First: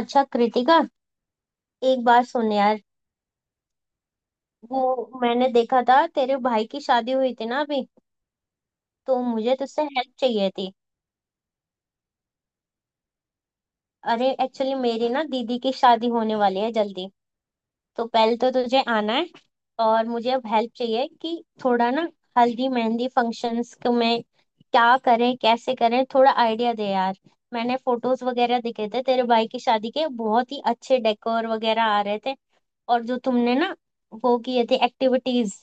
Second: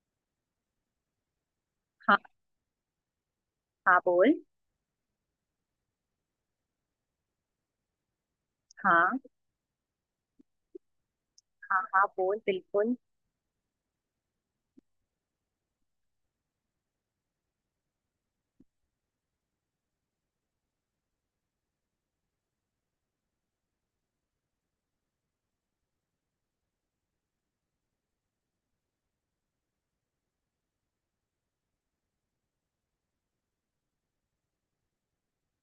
अच्छा कृतिका, एक हाँ बात सुन यार। हाँ बोल। वो मैंने देखा था, तेरे भाई की शादी हुई थी ना अभी, हाँ तो मुझे तुझसे हेल्प चाहिए थी। हाँ हाँ बोल बिल्कुल। अरे एक्चुअली मेरी ना दीदी की शादी होने वाली है जल्दी, तो पहले तो तुझे आना है। और मुझे अब हेल्प चाहिए कि थोड़ा ना हल्दी मेहंदी फंक्शंस में क्या करें कैसे करें, थोड़ा आइडिया दे यार। मैंने फोटोज वगैरह देखे थे तेरे भाई की शादी के, बहुत ही अच्छे डेकोर वगैरह आ रहे थे। और जो तुमने ना वो किए थे एक्टिविटीज,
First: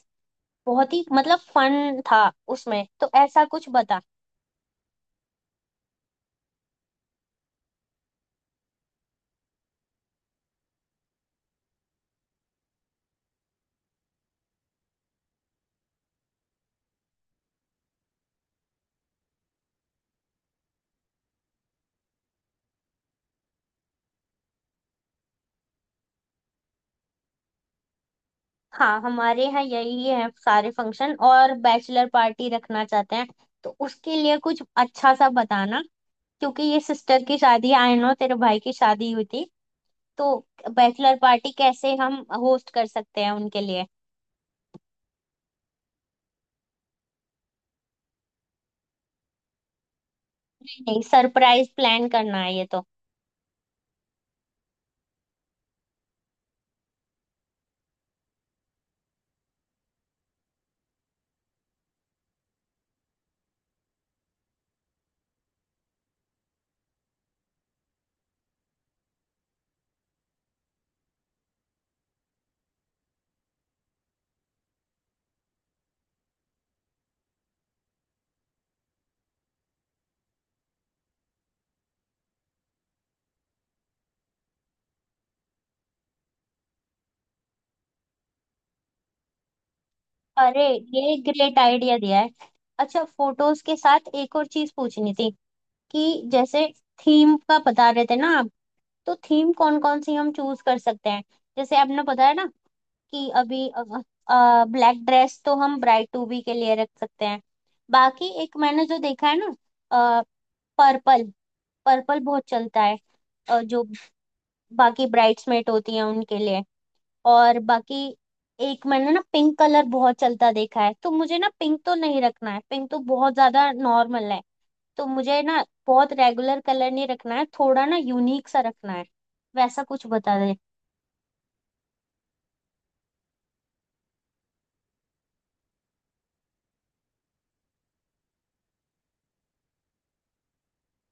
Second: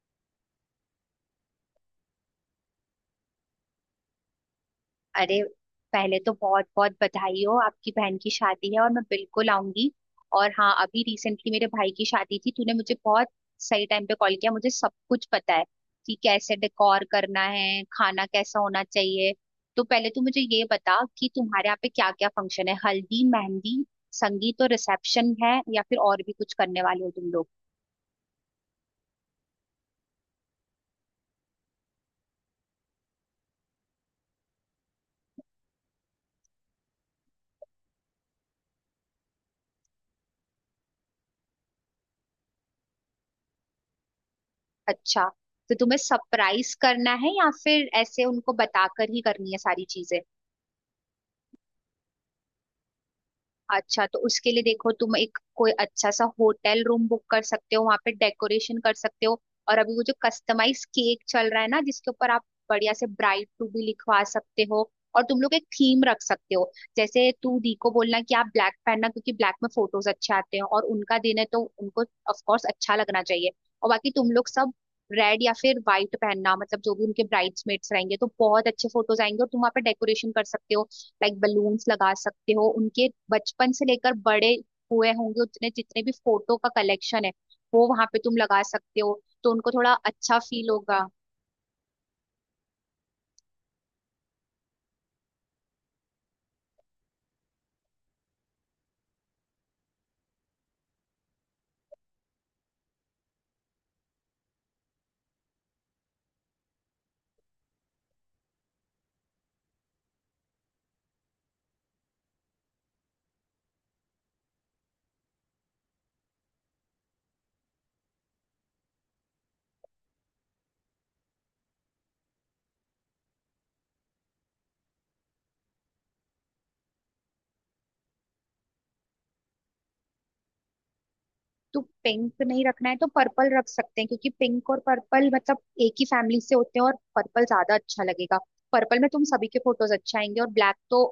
बहुत ही मतलब फन था उसमें, तो ऐसा कुछ बता। अरे पहले तो बहुत बहुत बधाई हो, आपकी बहन की शादी है और मैं बिल्कुल आऊंगी। और हाँ, अभी रिसेंटली मेरे भाई की शादी थी, तूने मुझे बहुत सही टाइम पे कॉल किया, मुझे सब कुछ पता है कि कैसे डेकोर करना है, खाना कैसा होना चाहिए। तो पहले तू मुझे ये बता कि तुम्हारे यहाँ पे क्या क्या फंक्शन है, हल्दी मेहंदी संगीत और रिसेप्शन है, या फिर और भी कुछ करने वाले हो तुम लोग। हाँ, हमारे यहाँ यही है सारे फंक्शन, और बैचलर पार्टी रखना चाहते हैं तो उसके लिए कुछ अच्छा सा बताना। क्योंकि ये सिस्टर की शादी, आई नो तेरे भाई की शादी हुई थी, तो बैचलर पार्टी कैसे हम होस्ट कर सकते हैं उनके लिए। अच्छा, तो तुम्हें सरप्राइज करना है या फिर ऐसे उनको बताकर ही करनी है सारी चीजें। नहीं, सरप्राइज प्लान करना है ये तो। अच्छा, तो उसके लिए देखो, तुम एक कोई अच्छा सा होटल रूम बुक कर सकते हो, वहां पे डेकोरेशन कर सकते हो। और अभी वो जो कस्टमाइज केक चल रहा है ना, जिसके ऊपर आप बढ़िया से ब्राइड टू भी लिखवा सकते हो। और तुम लोग एक थीम रख सकते हो। जैसे तू दी को बोलना कि आप ब्लैक पहनना, क्योंकि ब्लैक में फोटोज अच्छे आते हैं और उनका दिन है तो उनको ऑफ कोर्स अच्छा लगना चाहिए। और बाकी तुम लोग सब रेड या फिर व्हाइट पहनना, मतलब जो भी उनके ब्राइड्समेट्स रहेंगे, तो बहुत अच्छे फोटोज आएंगे। और तुम वहाँ पे डेकोरेशन कर सकते हो, लाइक बलून्स लगा सकते हो। उनके बचपन से लेकर बड़े हुए होंगे, उतने जितने भी फोटो का कलेक्शन है, वो वहां पे तुम लगा सकते हो, तो उनको थोड़ा अच्छा अरे फील होगा। ये ग्रेट आइडिया दिया है। अच्छा, फोटोज के साथ एक और चीज पूछनी थी, कि जैसे थीम का बता रहे थे ना आप, तो थीम कौन कौन सी हम चूज कर सकते हैं। जैसे आपने पता है ना कि अभी ब्लैक ड्रेस तो हम ब्राइड टू बी के लिए रख सकते हैं। बाकी एक मैंने जो देखा है ना, पर्पल, पर्पल बहुत चलता है जो बाकी ब्राइड्समेट होती हैं उनके लिए। और बाकी एक मैंने ना पिंक कलर बहुत चलता देखा है, तो मुझे ना पिंक तो नहीं रखना है, पिंक तो बहुत ज्यादा नॉर्मल है। तो मुझे ना बहुत रेगुलर कलर नहीं रखना है, थोड़ा ना यूनिक सा रखना है, वैसा कुछ बता दे। तो पिंक नहीं रखना है तो पर्पल रख सकते हैं, क्योंकि पिंक और पर्पल मतलब एक ही फैमिली से होते हैं और पर्पल ज्यादा अच्छा लगेगा। पर्पल में तुम सभी के फोटोज अच्छे आएंगे, और ब्लैक तो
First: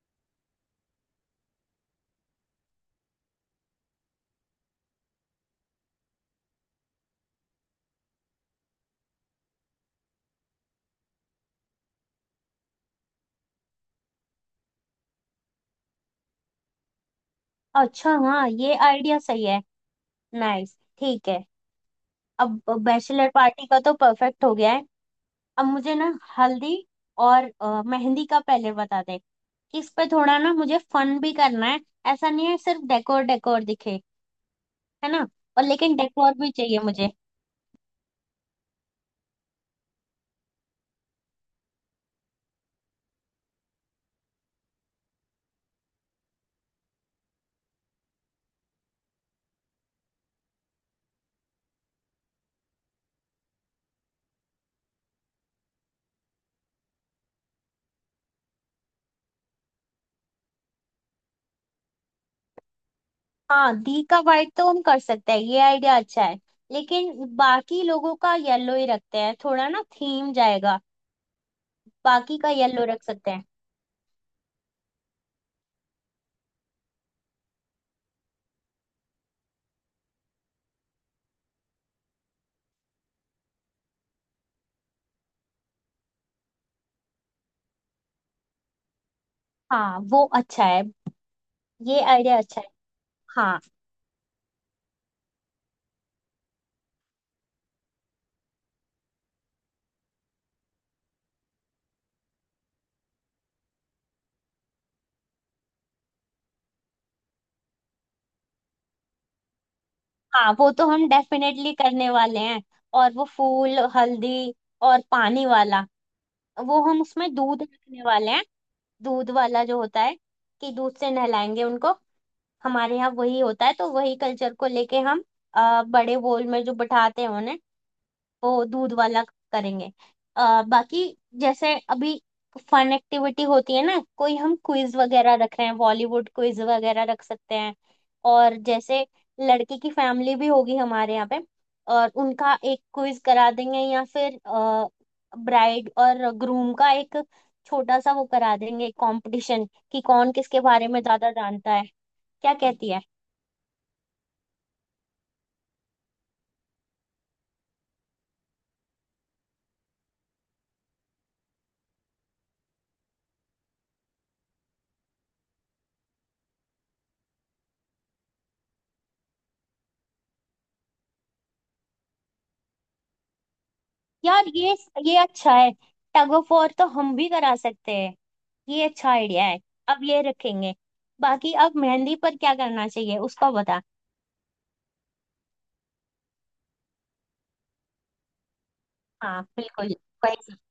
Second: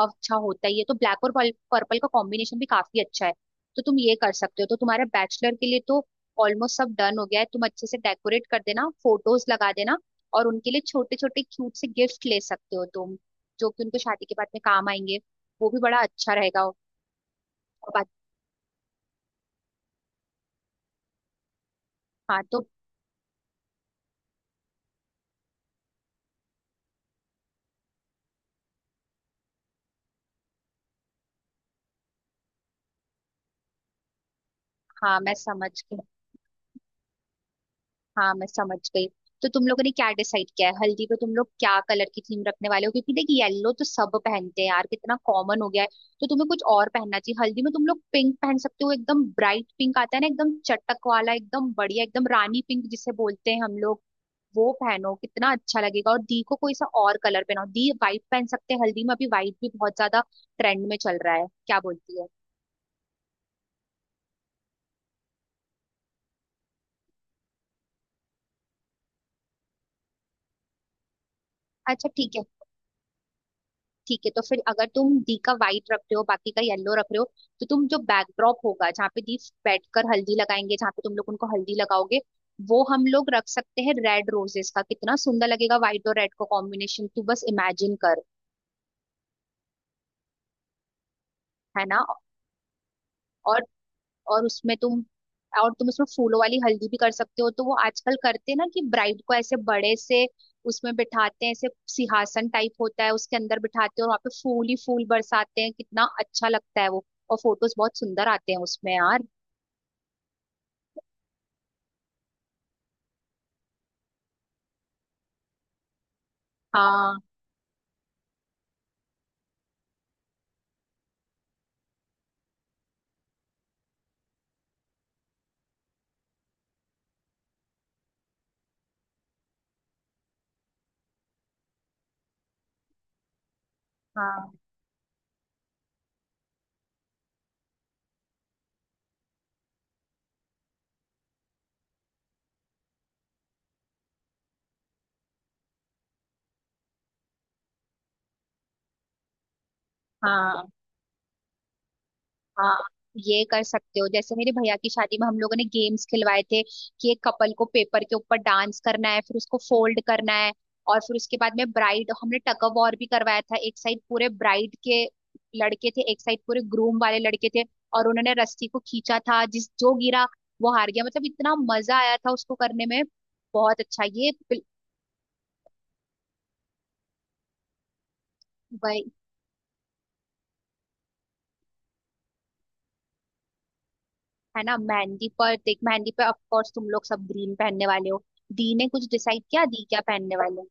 अच्छा होता ही है, तो ब्लैक और पर्पल का कॉम्बिनेशन भी काफी अच्छा है। तो तुम ये कर सकते हो। तो तुम्हारे बैचलर के लिए तो ऑलमोस्ट सब डन हो गया है, तुम अच्छे से डेकोरेट कर देना, फोटोज लगा देना। और उनके लिए छोटे छोटे क्यूट से गिफ्ट ले सकते हो तुम, जो कि उनको शादी के बाद में काम आएंगे, वो भी बड़ा अच्छा रहेगा। और अच्छा बाकी- हाँ, ये आइडिया सही है। नाइस, ठीक है। हाँ अब तो। बैचलर पार्टी का तो परफेक्ट हो गया है। अब मुझे ना हल्दी और मेहंदी का पहले बता दे। इस पे थोड़ा ना मुझे फन भी करना है, ऐसा नहीं है सिर्फ डेकोर डेकोर दिखे, है हाँ ना। मैं और समझ लेकिन गई। डेकोर भी चाहिए मुझे। हाँ मैं समझ गई। तो तुम लोगों ने क्या डिसाइड किया है, हल्दी पे तुम लोग क्या कलर की थीम रखने वाले हो, क्योंकि देख, येलो तो सब पहनते हैं यार, कितना कॉमन हो गया है। तो तुम्हें कुछ और पहनना चाहिए, हल्दी में तुम लोग पिंक पहन सकते हो, एकदम ब्राइट पिंक आता है ना, एकदम चटक वाला, एकदम बढ़िया, एकदम रानी पिंक जिसे बोलते हैं हम लोग, वो पहनो, कितना अच्छा लगेगा। और दी को कोई सा और कलर पहनाओ, दी वाइट पहन सकते हैं हल्दी में, अभी वाइट भी बहुत ज्यादा ट्रेंड में चल रहा है, क्या बोलती है। हाँ, दी का वाइट तो हम कर सकते हैं, ये आइडिया अच्छा है। लेकिन बाकी लोगों का येलो ही रखते हैं, थोड़ा ना थीम जाएगा। अच्छा ठीक बाकी है। का येलो रख सकते हैं। ठीक है, तो फिर अगर तुम डी का वाइट रख रहे हो, बाकी का येलो रख रहे हो, तो तुम जो बैकड्रॉप होगा, जहाँ पे दीप बैठकर हल्दी लगाएंगे, जहाँ पे तुम लोग उनको हल्दी लगाओगे, वो हम लोग रख सकते हैं रेड रोजेस का, कितना सुंदर लगेगा व्हाइट और रेड का कॉम्बिनेशन, तू बस इमेजिन कर। हाँ, वो अच्छा है। है ये ना। आइडिया अच्छा है। हाँ। और और उसमें तुम और तुम उसमें फूलों वाली हल्दी भी कर सकते हो, तो वो आजकल करते हैं ना कि ब्राइड को ऐसे बड़े से उसमें बिठाते हैं, ऐसे सिंहासन टाइप होता है उसके अंदर बिठाते हैं और वहां पे फूल ही फूल बरसाते हैं, कितना अच्छा लगता है वो। और फोटोज बहुत सुंदर आते हैं उसमें यार। हाँ, वो तो हम डेफिनेटली करने वाले हैं। और वो फूल हल्दी और पानी वाला, वो हम हाँ। उसमें दूध रखने वाले हैं। दूध वाला जो होता है, कि दूध से नहलाएंगे उनको, हमारे यहाँ वही होता है, तो वही कल्चर को लेके हम बड़े बोल में जो बिठाते हैं उन्हें, वो दूध वाला करेंगे। बाकी जैसे अभी फन एक्टिविटी होती है ना, कोई हाँ। हम क्विज वगैरह रख रहे हैं, बॉलीवुड क्विज वगैरह रख सकते हैं। और जैसे लड़के की फैमिली भी होगी हमारे यहाँ पे, और उनका एक क्विज करा देंगे, या फिर ब्राइड और ग्रूम का एक छोटा सा वो करा देंगे कंपटीशन, कि कौन किसके हाँ। बारे में ज्यादा जानता है, क्या हाँ, कहती है। ये कर सकते हो। जैसे मेरे भैया की शादी में हम लोगों ने गेम्स खिलवाए थे कि एक कपल को पेपर के ऊपर डांस करना है, फिर उसको फोल्ड करना है। और फिर उसके बाद में ब्राइड, हमने टग ऑफ वॉर भी करवाया था, एक साइड पूरे ब्राइड के लड़के थे, एक साइड पूरे ग्रूम वाले लड़के थे, और उन्होंने रस्सी को खींचा था, जिस जो गिरा वो हार गया, मतलब इतना मजा आया था उसको करने में, बहुत अच्छा ये यार ये अच्छा है। टग ऑफ वॉर तो हम भी करा सकते हैं, ये भाई। अच्छा आइडिया है। अब ये रखेंगे। बाकी अब मेहंदी पर क्या करना चाहिए उसका बता। है ना। मेहंदी पर देख, मेहंदी पर ऑफ कोर्स तुम लोग सब ग्रीन पहनने वाले हो। दी ने कुछ डिसाइड हाँ किया, दी बिल्कुल, क्या वही पहनने चीज़। वाले।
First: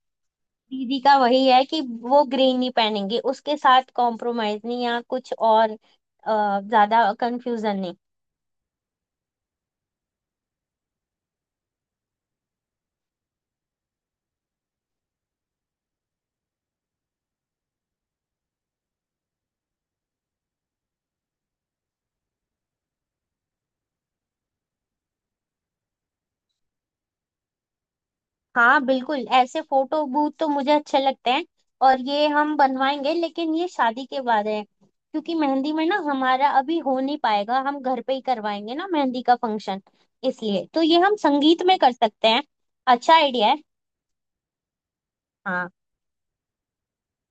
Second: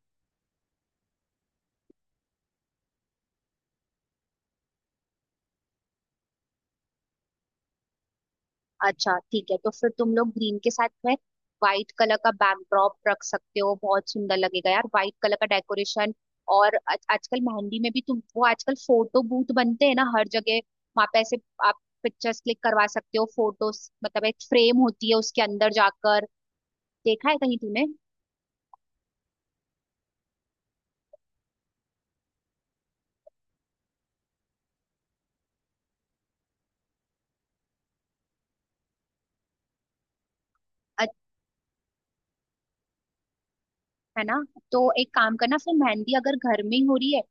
दीदी का वही है कि वो ग्रीन नहीं पहनेंगे, उसके साथ कॉम्प्रोमाइज नहीं, या कुछ और ज्यादा कंफ्यूजन नहीं। अच्छा ठीक है, तो फिर तुम लोग ग्रीन के साथ में व्हाइट कलर का बैकड्रॉप रख सकते हो, बहुत सुंदर लगेगा यार व्हाइट कलर का डेकोरेशन। और आजकल मेहंदी में भी तुम वो आजकल फोटो बूथ बनते हैं ना हर जगह, वहां पे ऐसे आप पिक्चर्स क्लिक करवा सकते हो, फोटोस मतलब एक फ्रेम होती है उसके अंदर जाकर, देखा है कहीं तुमने। हाँ बिल्कुल, ऐसे फोटो बूथ तो मुझे अच्छे लगते हैं, और ये हम बनवाएंगे, लेकिन ये शादी के बाद है। क्योंकि मेहंदी में ना हमारा अभी हो नहीं पाएगा, हम घर पे ही करवाएंगे ना मेहंदी का फंक्शन, इसलिए तो ये हम संगीत में कर सकते हैं। अच्छा आइडिया है। है ना। तो एक काम करना, हाँ। फिर मेहंदी अगर घर में ही हो रही है,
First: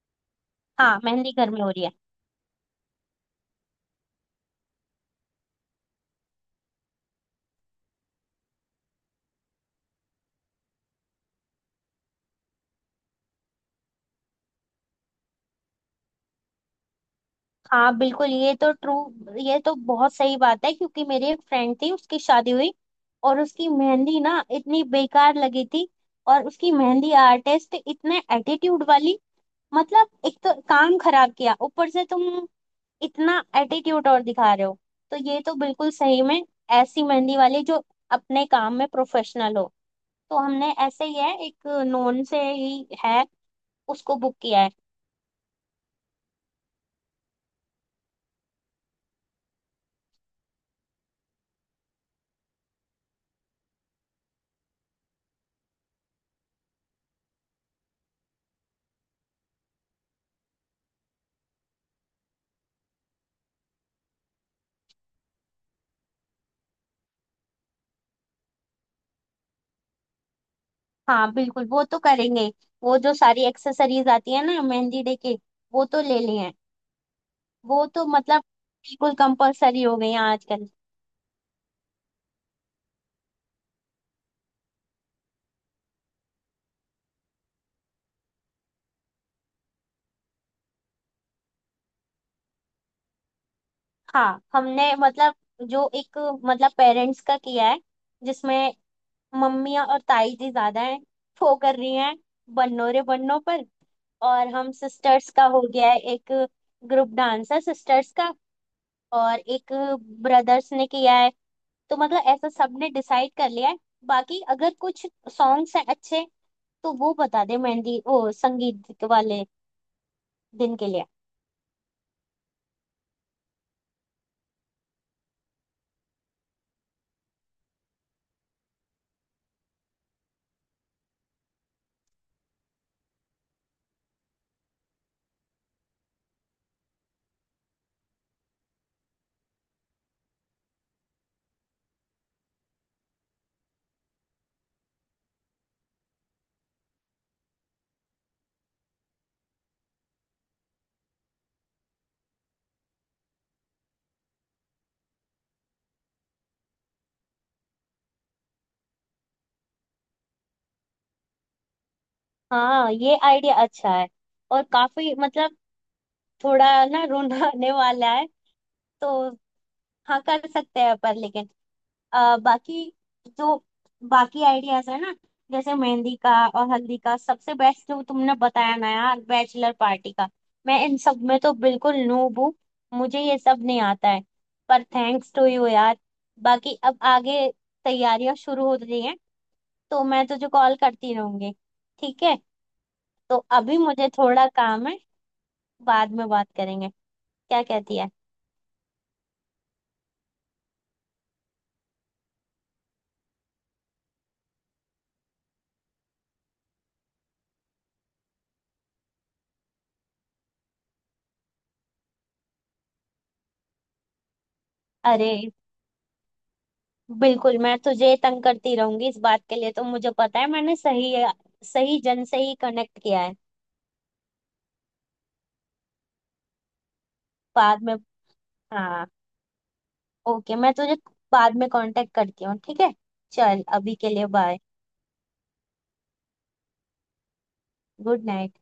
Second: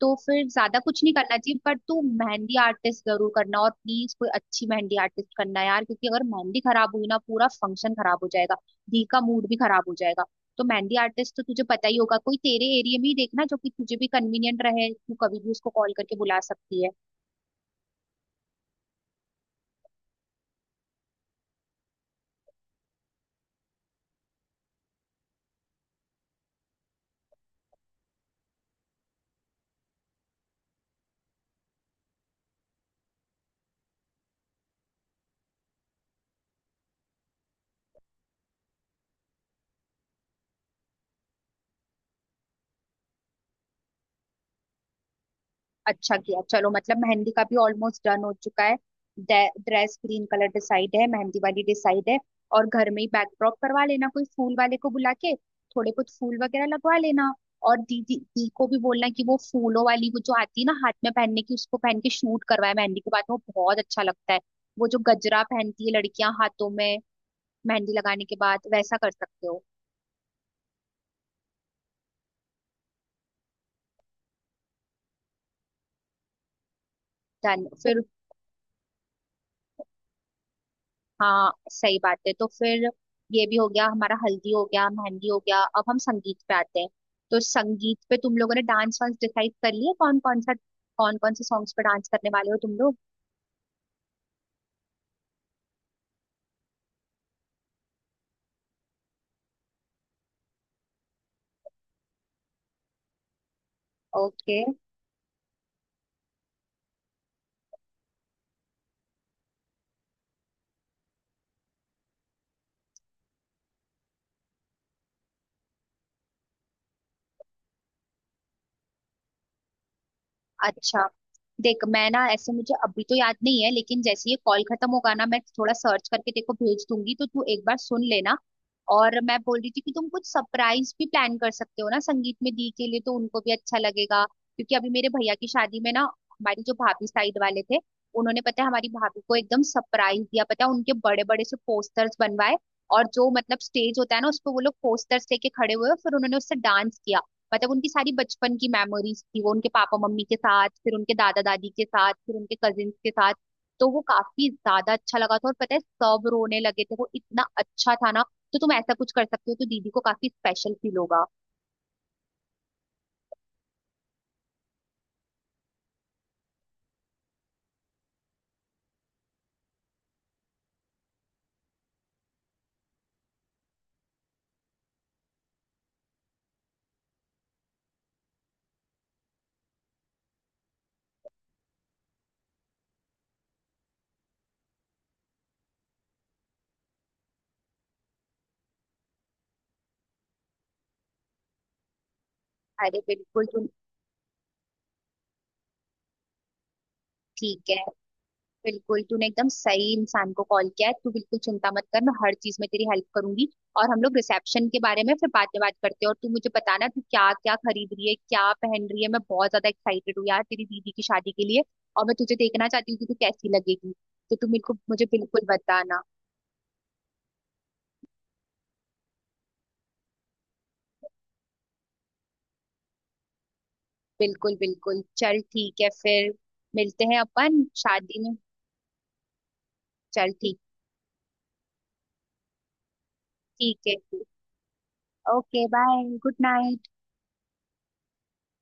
तो फिर ज्यादा हाँ, कुछ नहीं मेहंदी करना घर चाहिए, में हो पर रही है। तू मेहंदी आर्टिस्ट जरूर करना, और प्लीज कोई अच्छी मेहंदी आर्टिस्ट करना यार, क्योंकि अगर मेहंदी खराब हुई ना पूरा फंक्शन खराब हो जाएगा, दी का मूड भी खराब हो जाएगा। तो मेहंदी आर्टिस्ट तो तुझे पता ही होगा, कोई तेरे एरिया में ही देखना जो कि तुझे भी कन्वीनियंट रहे, तू कभी भी उसको कॉल करके बुला सकती है। हाँ बिल्कुल, ये तो ट्रू, ये तो बहुत सही बात है। क्योंकि मेरी एक फ्रेंड थी उसकी शादी हुई, और उसकी मेहंदी ना इतनी बेकार लगी थी, और उसकी मेहंदी आर्टिस्ट इतने एटीट्यूड वाली, मतलब एक तो काम खराब किया, ऊपर से तुम इतना एटीट्यूड और दिखा रहे हो। तो ये तो बिल्कुल सही में, ऐसी मेहंदी वाली जो अपने काम में प्रोफेशनल हो, तो हमने ऐसे ही है, एक नोन से ही है उसको बुक किया है। अच्छा किया, चलो मतलब मेहंदी का भी ऑलमोस्ट डन हो चुका है। ड्रेस ग्रीन कलर डिसाइड है, मेहंदी वाली डिसाइड है, और घर में ही बैकड्रॉप करवा लेना कोई फूल वाले को बुला के, थोड़े कुछ फूल वगैरह लगवा लेना। और दीदी दी को भी बोलना कि वो फूलों वाली वो जो आती है ना हाथ में पहनने की, उसको पहन के शूट करवाए मेहंदी के बाद, वो बहुत अच्छा लगता है। वो जो गजरा पहनती है लड़कियां हाथों में मेहंदी लगाने के बाद, वैसा कर सकते हो। हाँ बिल्कुल, वो तो करेंगे। वो जो सारी एक्सेसरीज आती है ना मेहंदी डे के, वो तो ले लिए हैं। डन वो फिर। तो मतलब बिल्कुल कंपलसरी हो गई है आजकल। हाँ सही बात है। तो फिर ये भी हो गया हमारा, हल्दी हो गया, मेहंदी हो गया, अब हम संगीत पे आते हैं। तो संगीत पे तुम लोगों ने डांस वांस डिसाइड कर लिए कौन कौन सा, कौन कौन से सॉन्ग्स पे डांस करने वाले हो तुम लोग। हाँ, हमने मतलब जो एक मतलब पेरेंट्स का किया है, जिसमें मम्मी और ताई जी ज्यादा हैं, वो कर रही हैं बन्नों रे बन्नों पर। और ओके। हम सिस्टर्स का हो गया है एक, ग्रुप डांस है सिस्टर्स का। और एक ब्रदर्स ने किया है, तो मतलब ऐसा सबने डिसाइड कर लिया है। बाकी अगर कुछ सॉन्ग्स हैं अच्छे, तो वो बता दे मेहंदी ओ संगीत वाले दिन के लिए। अच्छा, देख मैं ना, ऐसे मुझे अभी तो याद नहीं है, लेकिन जैसे ही ये कॉल खत्म होगा ना, मैं थोड़ा सर्च करके तेको भेज दूंगी, तो तू एक बार सुन लेना। और मैं बोल रही थी कि तुम कुछ सरप्राइज भी प्लान कर सकते हो ना संगीत में दी के लिए, तो उनको भी अच्छा लगेगा, क्योंकि अभी मेरे भैया की शादी में ना, हमारी जो भाभी साइड वाले थे, उन्होंने पता है हमारी भाभी को एकदम सरप्राइज दिया, पता है उनके बड़े बड़े से पोस्टर्स बनवाए, और जो मतलब स्टेज होता है ना, उस पर वो लोग पोस्टर्स लेके खड़े हुए और फिर उन्होंने उससे डांस किया। मतलब उनकी सारी बचपन की मेमोरीज थी, वो उनके पापा मम्मी के साथ, फिर उनके दादा दादी के साथ, फिर उनके कजिन्स के साथ। तो वो काफी ज्यादा अच्छा लगा था, और पता है सब रोने लगे थे, वो इतना अच्छा था ना। तो तुम ऐसा कुछ कर सकते हो, तो दीदी को काफी स्पेशल फील होगा। हाँ ये आइडिया अच्छा है, और काफी मतलब थोड़ा ना रुलाने वाला है, तो हाँ कर सकते हैं पर। लेकिन बाकी जो बाकी आइडियाज है ना, जैसे मेहंदी का और हल्दी का, सबसे बेस्ट जो तुमने बताया ना यार बैचलर पार्टी का। मैं इन सब में तो बिल्कुल नूब हूँ, मुझे ये सब नहीं आता है, पर थैंक्स टू यू यार। बाकी अब आगे तैयारियां शुरू हो रही हैं, तो मैं तुझे कॉल करती रहूंगी, ठीक है। अरे तो बिल्कुल तुम। अभी मुझे थोड़ा काम है, बाद में बात करेंगे, क्या ठीक है। कहती है। बिल्कुल, तूने एकदम सही इंसान को कॉल किया है, तू बिल्कुल चिंता मत कर, मैं हर चीज में तेरी हेल्प करूंगी। और हम लोग रिसेप्शन के बारे में फिर बात करते हैं, और तू मुझे बताना तू क्या क्या खरीद रही है, क्या पहन रही है, मैं बहुत ज्यादा एक्साइटेड हूँ यार तेरी दीदी की शादी के लिए। और मैं तुझे देखना चाहती हूँ कि तू कैसी लगेगी, तो तू मेरे को मुझे अरे बिल्कुल बताना। बिल्कुल, मैं तुझे तंग करती रहूंगी इस बात के लिए, तो मुझे पता है मैंने सही सही जन से ही कनेक्ट किया है। बिल्कुल बिल्कुल, चल ठीक है फिर, मिलते हैं अपन बाद में। शादी में। हाँ। चल ओके, ठीक। मैं तुझे बाद में कांटेक्ट करती हूँ, ठीक है। चल ठीक है, अभी के लिए bye. Okay bye, good night. Good night.